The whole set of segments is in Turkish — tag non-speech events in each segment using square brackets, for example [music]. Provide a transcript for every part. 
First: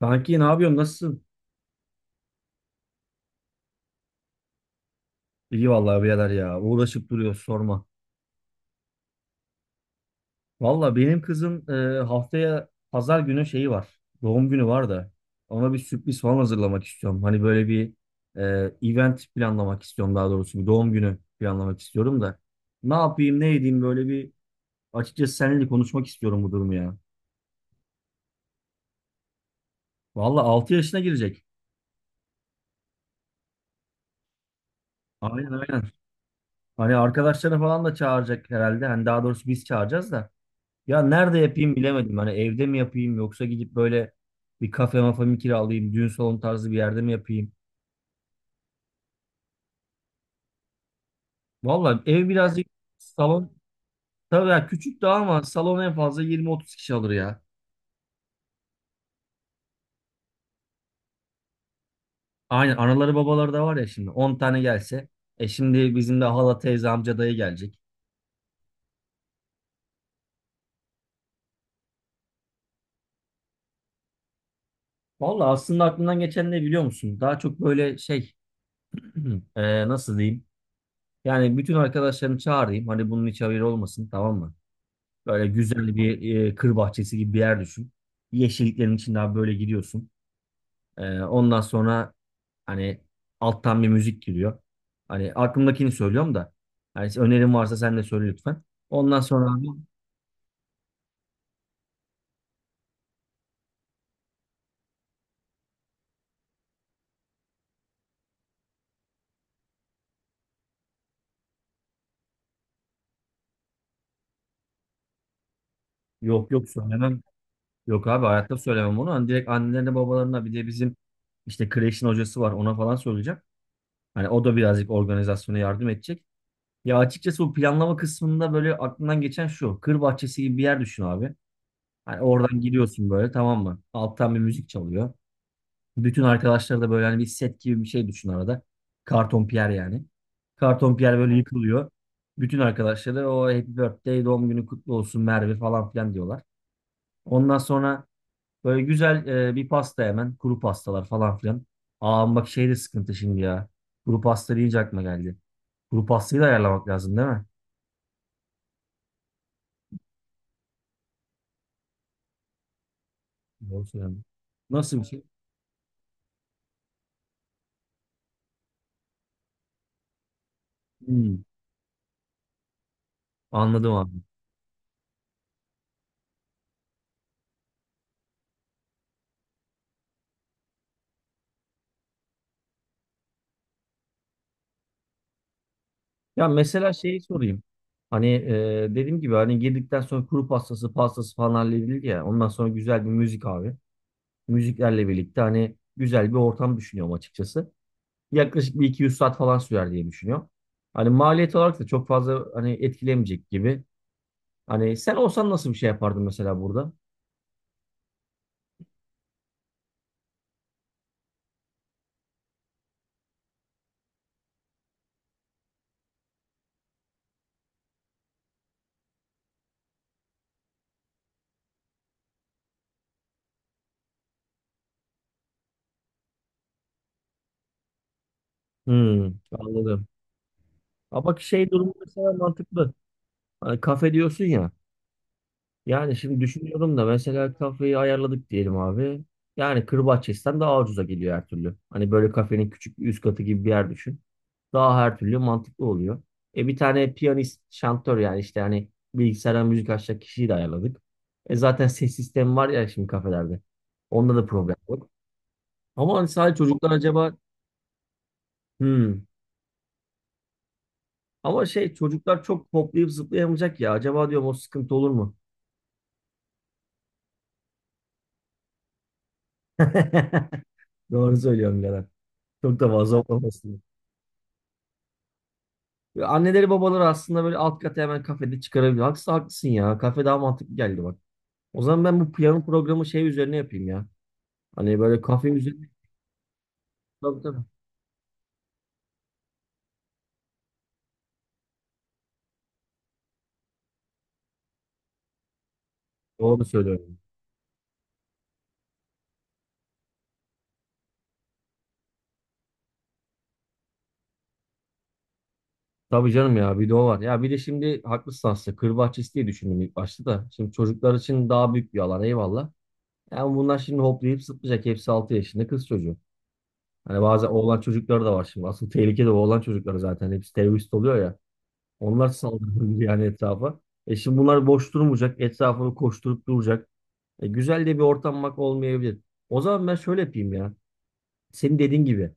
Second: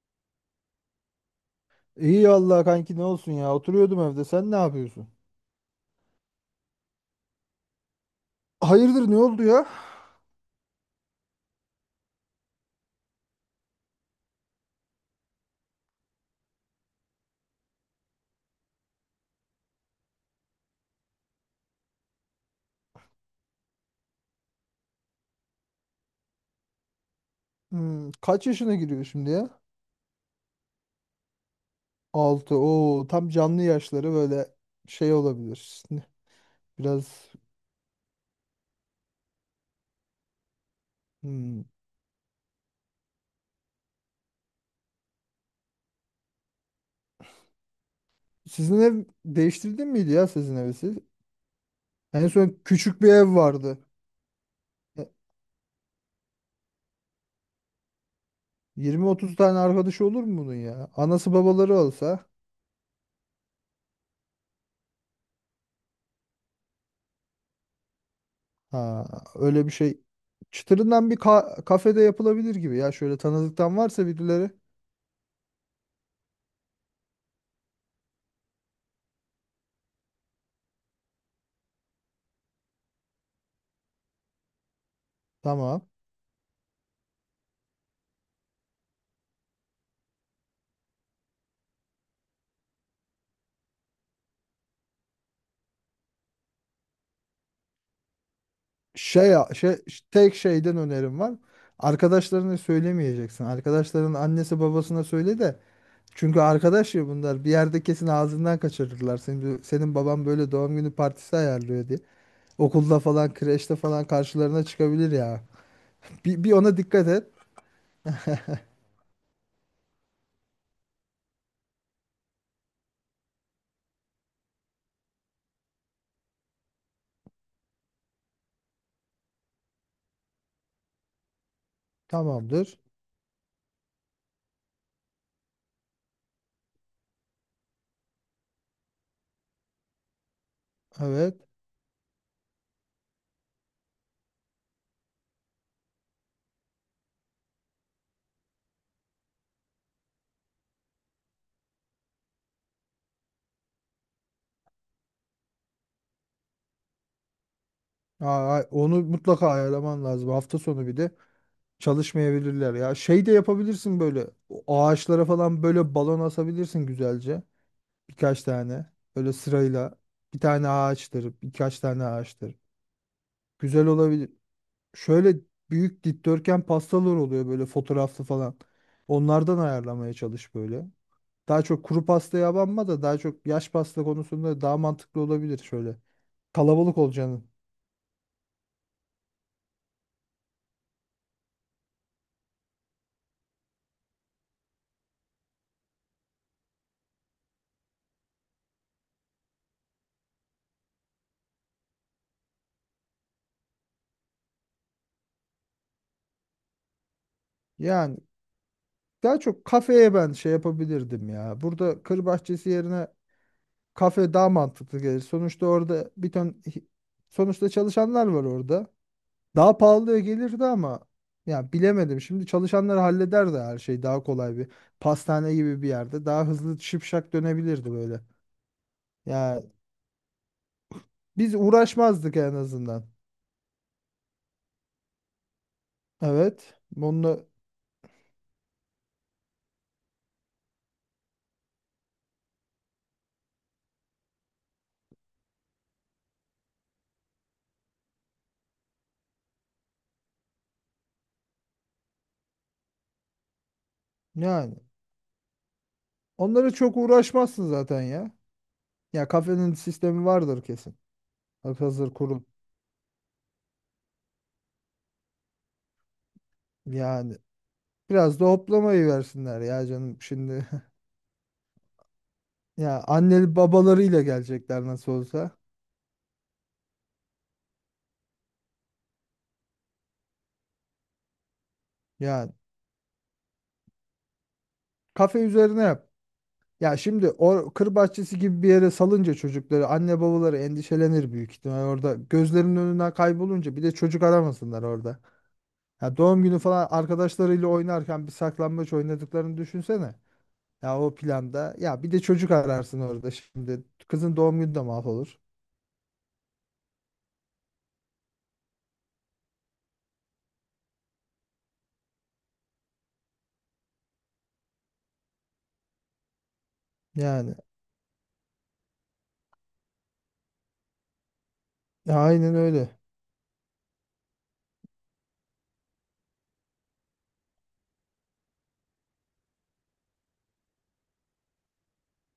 Kanki ne yapıyorsun? Nasılsın? İyi vallahi kanki ne olsun ya. Oturuyordum evde. Sen ne yapıyorsun? İyi vallahi birader ya. Uğraşıp duruyoruz. Sorma. Hayırdır ne oldu ya? Valla benim kızın haftaya pazar günü şeyi var. Doğum günü var da. Ona bir sürpriz falan hazırlamak istiyorum. Hani böyle bir e, event planlamak istiyorum daha doğrusu. Bir doğum günü planlamak istiyorum da. Ne yapayım ne edeyim böyle bir açıkçası seninle konuşmak istiyorum bu durumu ya. Hmm, kaç yaşına giriyor şimdi ya? Valla 6 yaşına girecek. Altı. Oo tam canlı yaşları böyle şey Aynen aynen. olabilir. Hani Biraz arkadaşları falan da çağıracak herhalde. Hani daha doğrusu biz çağıracağız da. Ya nerede hmm. yapayım bilemedim. Hani evde mi yapayım yoksa gidip böyle bir kafe mafa mı kiralayayım, düğün salonu tarzı bir yerde mi yapayım? Sizin ev değiştirdin miydi ya sizin evi siz? Vallahi ev En son birazcık küçük bir ev salon vardı. tabii ya küçük E, daha ama salon en fazla 20-30 kişi alır ya. 20-30 tane arkadaşı olur mu bunun ya? Anası babaları olsa Aynen anaları babaları da var ya şimdi 10 tane gelse. E şimdi bizim de hala teyze amca dayı gelecek. ha, öyle bir şey. Çıtırından bir kafede yapılabilir gibi ya. Şöyle tanıdıktan varsa birileri. Vallahi aslında aklımdan geçen ne biliyor musun? Daha çok böyle şey [clears throat] nasıl diyeyim? Yani bütün arkadaşlarımı çağırayım. Hani bunun hiç haberi olmasın tamam mı? Böyle Tamam. güzel bir kır bahçesi gibi bir yer düşün. Yeşilliklerin içinde abi böyle gidiyorsun. Ondan sonra hani alttan bir müzik giriyor. Hani aklımdakini söylüyorum da. Hani önerin varsa sen de söyle lütfen. Ondan Şey, sonra abi şey tek şeyden önerim var. Arkadaşlarına söylemeyeceksin. Arkadaşların annesi babasına söyle de. Çünkü arkadaş ya bunlar. Bir yerde kesin ağzından kaçırırlar. Senin baban böyle doğum günü partisi ayarlıyor diye. Okulda falan, kreşte falan karşılarına çıkabilir ya. Bir, yok bir yok ona dikkat söylemem. et. Yok abi hayatta söylemem onu. Hani direkt annelerine babalarına bir de bizim işte kreşin hocası var ona falan söyleyeceğim. Hani o da birazcık organizasyona yardım edecek. Ya açıkçası bu planlama kısmında böyle aklımdan geçen şu. Kır bahçesi gibi bir yer düşün abi. Hani oradan Tamamdır. giriyorsun böyle tamam mı? Alttan bir müzik çalıyor. Bütün arkadaşlar da böyle hani bir set gibi bir şey düşün arada. Karton Pierre yani. Karton Pierre böyle Evet. yıkılıyor. Bütün arkadaşları o Happy Birthday, doğum günü kutlu olsun Merve falan filan diyorlar. Ondan sonra böyle güzel bir pasta hemen. Kuru pastalar falan filan. Aa bak şey de sıkıntı şimdi ya. Kuru pasta deyince aklıma geldi. Kuru pastayı da ayarlamak lazım değil mi? Aa, onu mutlaka ayarlaman lazım. Hafta sonu bir de çalışmayabilirler ya. Şey de Doğru yapabilirsin söylüyorum. böyle. O Nasıl bir şey? ağaçlara falan böyle balon asabilirsin güzelce. Birkaç tane. Böyle sırayla bir tane ağaçtır, Hmm, birkaç tane ağaçtır. Güzel anladım abi. olabilir. Şöyle büyük dikdörtgen pastalar oluyor böyle fotoğraflı falan. Onlardan ayarlamaya çalış böyle. Daha çok kuru pastaya abanma da daha çok yaş pasta konusunda daha mantıklı olabilir şöyle. Ya mesela Kalabalık şeyi olacağını. sorayım. Hani dediğim gibi hani girdikten sonra kuru pastası falan halledildi ya. Ondan sonra güzel bir müzik abi. Müziklerle birlikte hani güzel bir ortam düşünüyorum açıkçası. Yaklaşık bir 200 saat falan sürer diye düşünüyorum. Hani maliyet olarak da çok fazla hani etkilemeyecek gibi. Hani sen olsan nasıl bir şey yapardın mesela burada? Yani daha çok kafeye ben şey yapabilirdim ya. Burada kır bahçesi yerine kafe daha mantıklı gelir. Sonuçta orada bir ton sonuçta çalışanlar var orada. Daha pahalıya gelirdi ama ya bilemedim. Şimdi çalışanları hallederdi her şey daha kolay bir pastane gibi bir yerde. Daha hızlı şipşak dönebilirdi böyle. Hmm, Ya anladım. Ama bak biz şey durumu mesela uğraşmazdık en mantıklı. azından. Hani kafe diyorsun ya. Yani şimdi Evet. düşünüyorum da Onunla mesela kafeyi ayarladık diyelim abi. Yani Kırbaçyes'ten daha ucuza geliyor her türlü. Hani böyle kafenin küçük bir üst katı gibi bir yer düşün. Daha her türlü mantıklı oluyor. E bir tane piyanist, şantör yani işte hani bilgisayardan müzik açacak kişiyi de ayarladık. E zaten ses sistemi var ya şimdi kafelerde. Onda da problem yani yok. Ama hani sadece onlara çocuklar çok acaba uğraşmazsın zaten ya. hmm. Ya kafenin sistemi vardır kesin. Ama şey Hazır çocuklar kurum. çok hoplayıp zıplayamayacak ya. Acaba diyorum o sıkıntı olur mu? Yani biraz da hoplamayı versinler ya canım şimdi. [laughs] [laughs] Doğru söylüyorsun Gelen. Çok da Ya fazla anneli olmasın. babalarıyla gelecekler nasıl olsa. Ya anneleri babaları aslında böyle alt kata hemen kafede çıkarabilir. Haksız haklısın ya. Kafe daha mantıklı geldi bak. O zaman ben bu Yani piyano programı şey üzerine yapayım ya. Hani böyle kafe kafe üzerine üzerine. yap. Ya şimdi Tabii tabii. o kır bahçesi gibi bir yere salınca çocukları anne babaları endişelenir büyük ihtimal orada. Gözlerinin önünden kaybolunca bir de çocuk aramasınlar orada. Ya doğum günü Doğru falan söylüyorum. arkadaşlarıyla oynarken bir saklambaç oynadıklarını düşünsene. Ya o planda ya bir de çocuk ararsın orada şimdi. Kızın doğum günü de mahvolur. Tabii canım ya bir de o var. Ya bir de şimdi haklısın aslında. Kır bahçesi diye düşündüm ilk başta da. Şimdi çocuklar için daha büyük bir alan eyvallah. Yani bunlar şimdi hoplayıp zıplayacak. Hepsi 6 yaşında kız çocuğu. Hani bazen Yani oğlan çocukları da var şimdi. Asıl tehlike de oğlan çocukları zaten. Hepsi terörist oluyor ya. ya Onlar aynen öyle. saldırır yani etrafa. E şimdi bunlar boş durmayacak. Etrafını koşturup duracak. E güzel de bir ortam bak olmayabilir. O zaman ben şöyle yapayım ya. Senin dediğin gibi.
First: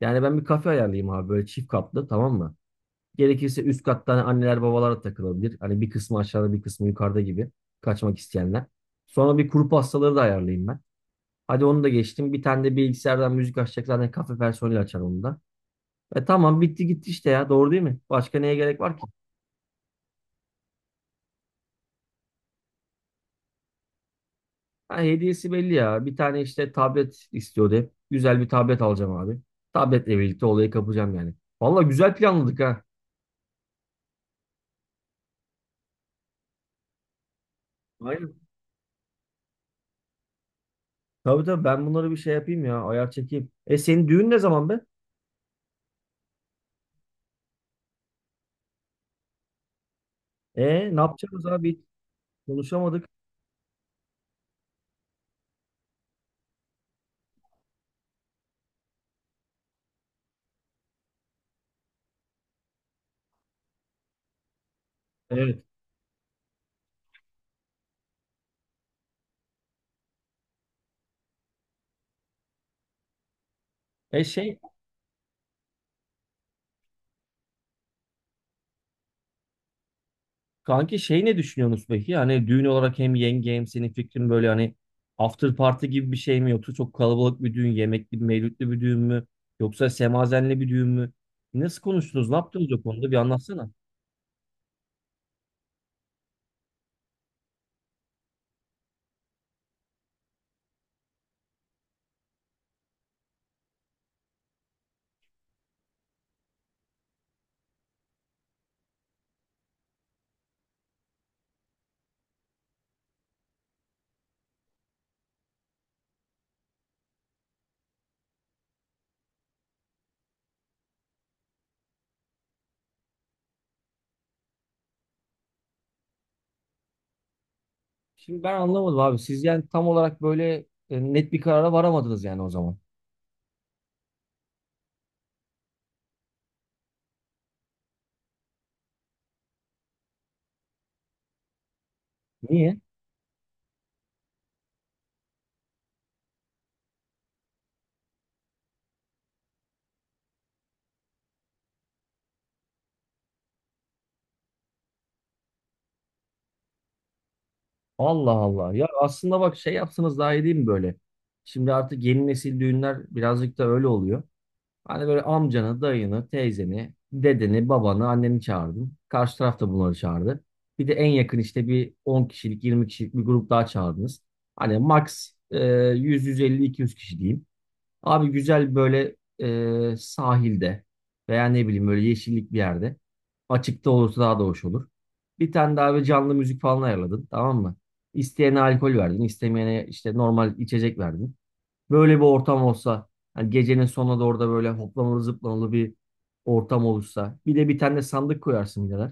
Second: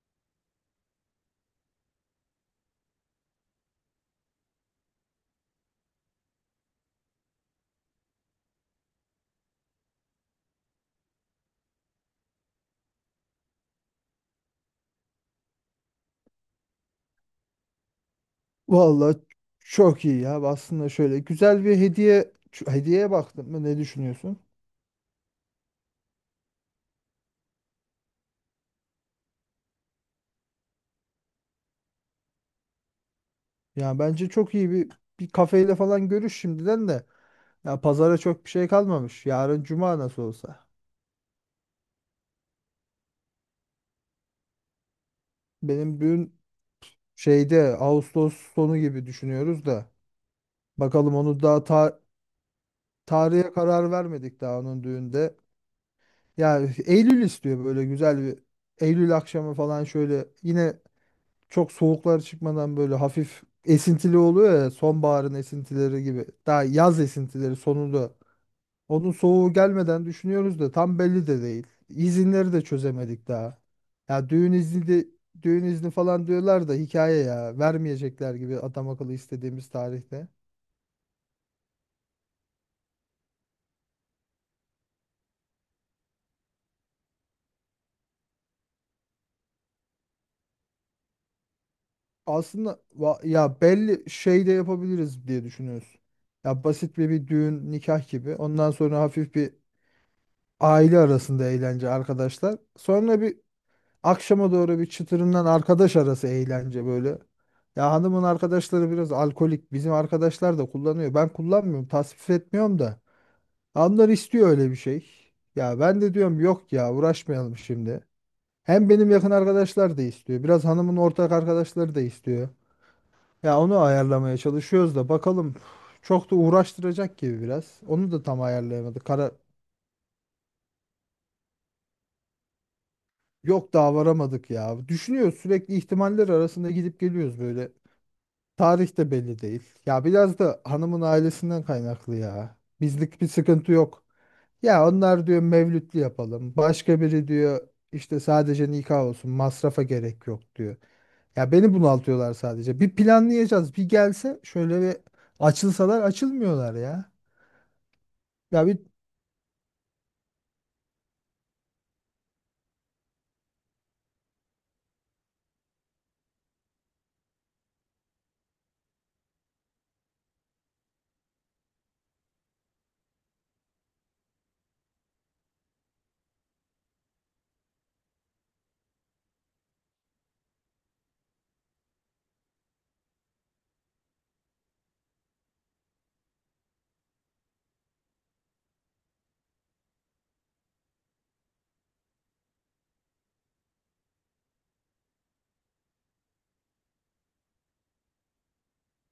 Yani ben bir kafe ayarlayayım abi böyle çift katlı tamam mı? Gerekirse üst katta hani anneler babalar da takılabilir. Hani bir kısmı aşağıda bir kısmı yukarıda gibi kaçmak isteyenler. Sonra bir kuru pastaları da ayarlayayım ben. Hadi onu da geçtim. Bir tane de bilgisayardan müzik açacak zaten kafe personeli açar onu da. E tamam bitti gitti işte ya doğru değil mi? Başka neye gerek var ki? Vallahi çok iyi ya aslında şöyle güzel bir hediye hediyeye baktın mı ne düşünüyorsun? Ha, hediyesi belli ya. Bir tane işte tablet istiyordu hep. Güzel bir tablet alacağım abi. Tabletle birlikte olayı kapacağım yani. Valla güzel planladık ha. Ya bence çok iyi bir kafeyle falan görüş şimdiden de. Ya pazara Aynen. çok bir şey kalmamış. Yarın cuma nasıl olsa. Tabii tabii ben bunları bir şey yapayım ya. Ayar çekeyim. E senin düğün ne zaman be? Benim düğün şeyde Ağustos sonu gibi düşünüyoruz da. E ne Bakalım onu yapacağız daha abi? Konuşamadık. tarihe karar vermedik daha onun düğünde. Ya Eylül istiyor böyle güzel bir Eylül akşamı falan şöyle yine çok soğuklar çıkmadan böyle hafif esintili oluyor ya sonbaharın Evet. esintileri gibi. Daha yaz esintileri sonunda. Onun soğuğu gelmeden düşünüyoruz da tam belli de değil. İzinleri de çözemedik daha. E Ya düğün şey izni de düğün izni falan diyorlar da hikaye ya. Vermeyecekler gibi adam akıllı istediğimiz tarihte. kanki şey ne düşünüyorsunuz peki? Hani düğün olarak hem yenge hem senin fikrin böyle hani after party gibi bir şey mi yoksa çok kalabalık bir düğün, yemekli, mevlütlü bir düğün mü? Yoksa semazenli bir düğün mü? Nasıl konuştunuz? Ne yaptınız Aslında o konuda? Bir ya anlatsana. belli şey de yapabiliriz diye düşünüyoruz. Ya basit bir düğün nikah gibi. Ondan sonra hafif bir aile arasında eğlence arkadaşlar. Sonra bir akşama doğru bir çıtırından arkadaş arası eğlence böyle. Ya hanımın arkadaşları biraz alkolik. Bizim arkadaşlar da kullanıyor. Ben kullanmıyorum, tasvip etmiyorum da. Onlar istiyor öyle bir şey. Ya ben de diyorum yok ya uğraşmayalım şimdi. Hem benim yakın arkadaşlar da istiyor. Biraz hanımın ortak arkadaşları da istiyor. Ya onu ayarlamaya çalışıyoruz da bakalım. Çok da uğraştıracak gibi biraz. Onu da tam Şimdi ben anlamadım ayarlayamadık. abi. Kara Siz yani tam olarak böyle net bir karara varamadınız yani o zaman. yok daha varamadık ya. Düşünüyoruz sürekli ihtimaller arasında gidip geliyoruz böyle. Tarih de belli değil. Ya biraz da hanımın ailesinden kaynaklı ya. Niye? Bizlik bir sıkıntı yok. Ya onlar diyor mevlütlü yapalım. Başka biri diyor işte sadece nikah olsun. Masrafa gerek yok diyor. Ya beni bunaltıyorlar sadece. Bir planlayacağız. Bir gelse şöyle bir açılsalar açılmıyorlar ya. Allah Ya Allah. bir Ya aslında bak şey yapsanız daha iyi değil mi böyle? Şimdi artık yeni nesil düğünler birazcık da öyle oluyor. Hani böyle amcanı, dayını, teyzeni, dedeni, babanı, anneni çağırdın. Karşı taraf da bunları çağırdı. Bir de en yakın işte bir 10 kişilik, 20 kişilik bir grup daha çağırdınız. Hani max 100, 150, 200 kişi diyeyim. Abi güzel böyle sahilde veya ne bileyim böyle yeşillik bir yerde. Açıkta olursa daha da hoş olur. Bir tane daha bir canlı müzik falan ayarladın tamam mı? İsteyene alkol verdin, istemeyene işte normal içecek verdin. Böyle bir ortam olsa, hani gecenin sonuna doğru da böyle hoplamalı zıplamalı bir ortam olursa. Bir de bir tane de sandık koyarsın birader.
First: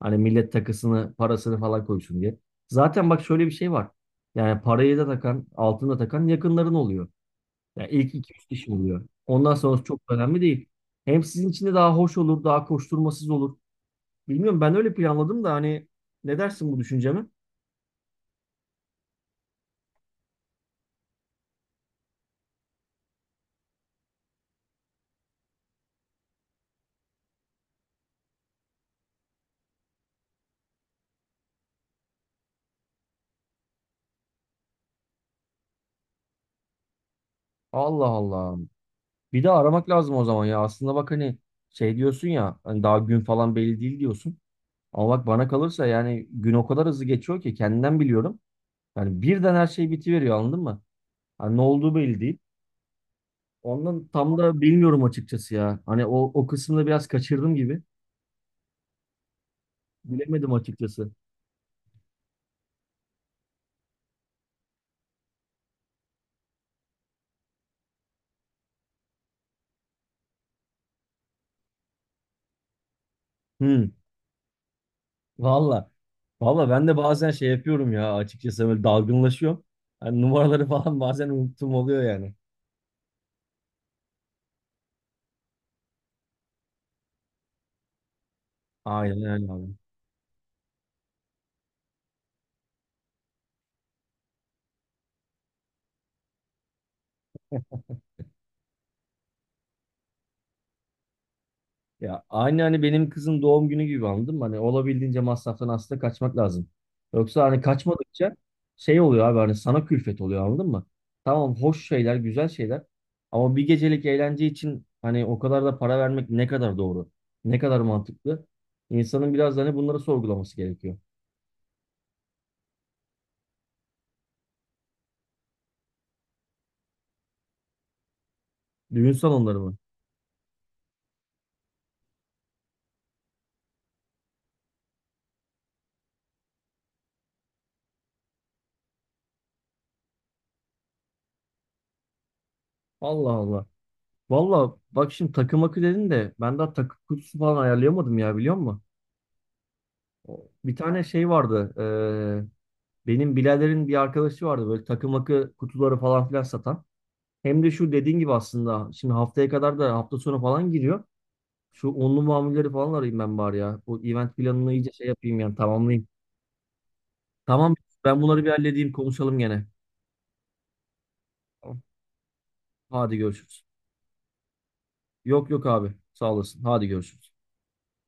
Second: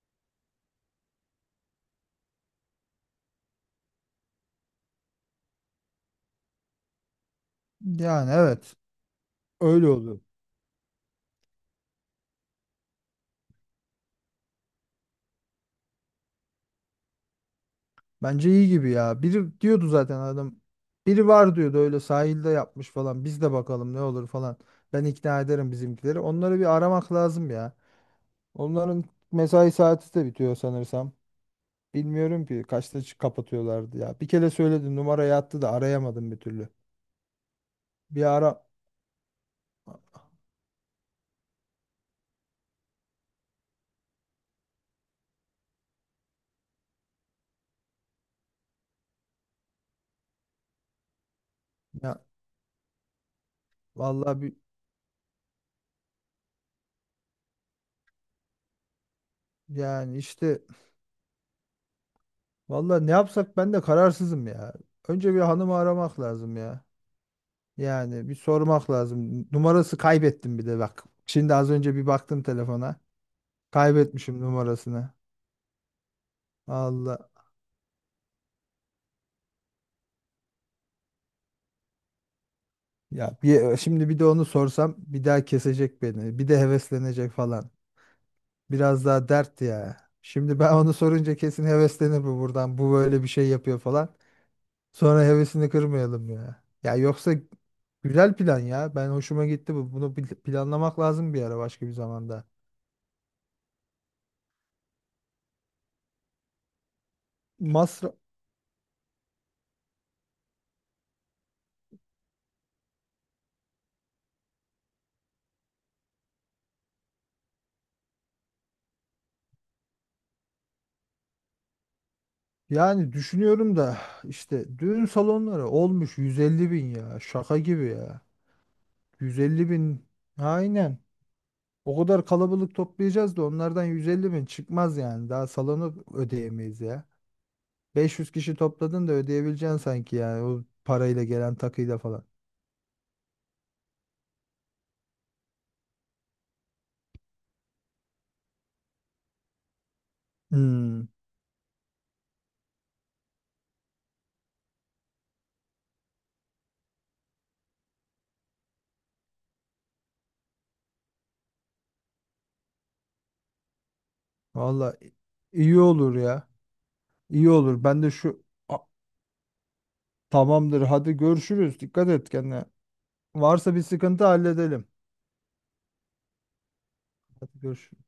Hani millet takısını, parasını falan koysun diye. Zaten bak şöyle bir şey var. Yani parayı da takan, altını da takan yakınların oluyor. Yani ilk yani iki üç kişi evet oluyor. Ondan sonrası öyle çok oluyor. önemli değil. Hem sizin için de daha hoş olur, daha koşturmasız olur. Bilmiyorum ben öyle planladım da hani ne dersin bu düşünceme? Bence iyi gibi ya. Biri diyordu zaten adam. Biri var diyordu öyle sahilde yapmış falan. Biz de bakalım ne olur falan. Ben ikna ederim bizimkileri. Onları bir aramak lazım ya. Onların mesai saati de bitiyor sanırsam. Bilmiyorum ki kaçta kapatıyorlardı ya. Bir kere söyledim numarayı attı da arayamadım bir türlü. Allah Bir Allah. ara Bir de aramak lazım o zaman ya. Aslında bak hani şey diyorsun ya hani daha gün falan belli değil diyorsun. Ama bak bana kalırsa yani gün o kadar hızlı geçiyor ki kendimden biliyorum. Yani birden her şey bitiveriyor anladın mı? Hani ne olduğu belli ya değil. Ondan tam vallahi bir da bilmiyorum açıkçası ya. Hani o kısımda biraz kaçırdım gibi. yani Bilemedim işte açıkçası. vallahi ne yapsak ben de kararsızım ya. Önce bir hanımı aramak lazım ya. Yani bir sormak lazım. Numarası kaybettim bir de bak. Şimdi az önce bir baktım telefona. Hı, Kaybetmişim numarasını. valla. Valla ben de Allah. bazen şey yapıyorum ya açıkçası böyle dalgınlaşıyorum. Hani numaraları [laughs] falan bazen unuttum oluyor yani. Ya bir, şimdi bir de onu sorsam bir daha kesecek beni. Bir de heveslenecek falan. Biraz Aynen daha öyle dert abi. ya. Şimdi ben onu sorunca kesin heveslenir bu buradan. Bu böyle bir şey yapıyor falan. Sonra hevesini kırmayalım ya. Ya yoksa güzel plan ya. Ben hoşuma gitti bu. Bunu planlamak lazım bir ara başka bir Ya zamanda. aynı hani benim kızın doğum günü gibi anladım. Hani olabildiğince masraftan aslında kaçmak lazım. Yoksa hani Masraf kaçmadıkça şey oluyor abi hani sana külfet oluyor anladın mı? Tamam hoş şeyler, güzel şeyler. Ama bir gecelik eğlence için hani o kadar da para vermek ne kadar doğru? Ne kadar mantıklı? İnsanın biraz da hani bunları sorgulaması gerekiyor. yani düşünüyorum da işte düğün salonları olmuş 150 bin ya. Şaka gibi ya. Düğün salonları 150 mı? bin. Aynen. O kadar kalabalık toplayacağız da onlardan 150 bin çıkmaz yani. Daha salonu ödeyemeyiz ya. 500 kişi topladın da ödeyebileceksin sanki yani. O parayla gelen takıyla falan. Allah Allah. Valla bak şimdi takım akı dedin de ben daha takım kutusu falan ayarlayamadım ya biliyor musun? Bir tane Hmm, şey vardı. Benim biraderin bir arkadaşı vardı böyle takım akı kutuları falan filan satan. Hem de şu dediğin gibi aslında şimdi haftaya kadar da hafta sonu falan giriyor. Şu onlu mamulleri falan arayayım ben bari ya. Bu event planını iyice valla şey yapayım yani iyi tamamlayayım. olur ya. İyi Tamam olur. Ben de ben şu bunları bir A- halledeyim konuşalım gene. tamamdır. Hadi görüşürüz. Tamam. Dikkat et kendine. Hadi görüşürüz. Varsa bir sıkıntı halledelim. Yok yok abi sağ olasın. Hadi görüşürüz. Hadi görüşürüz.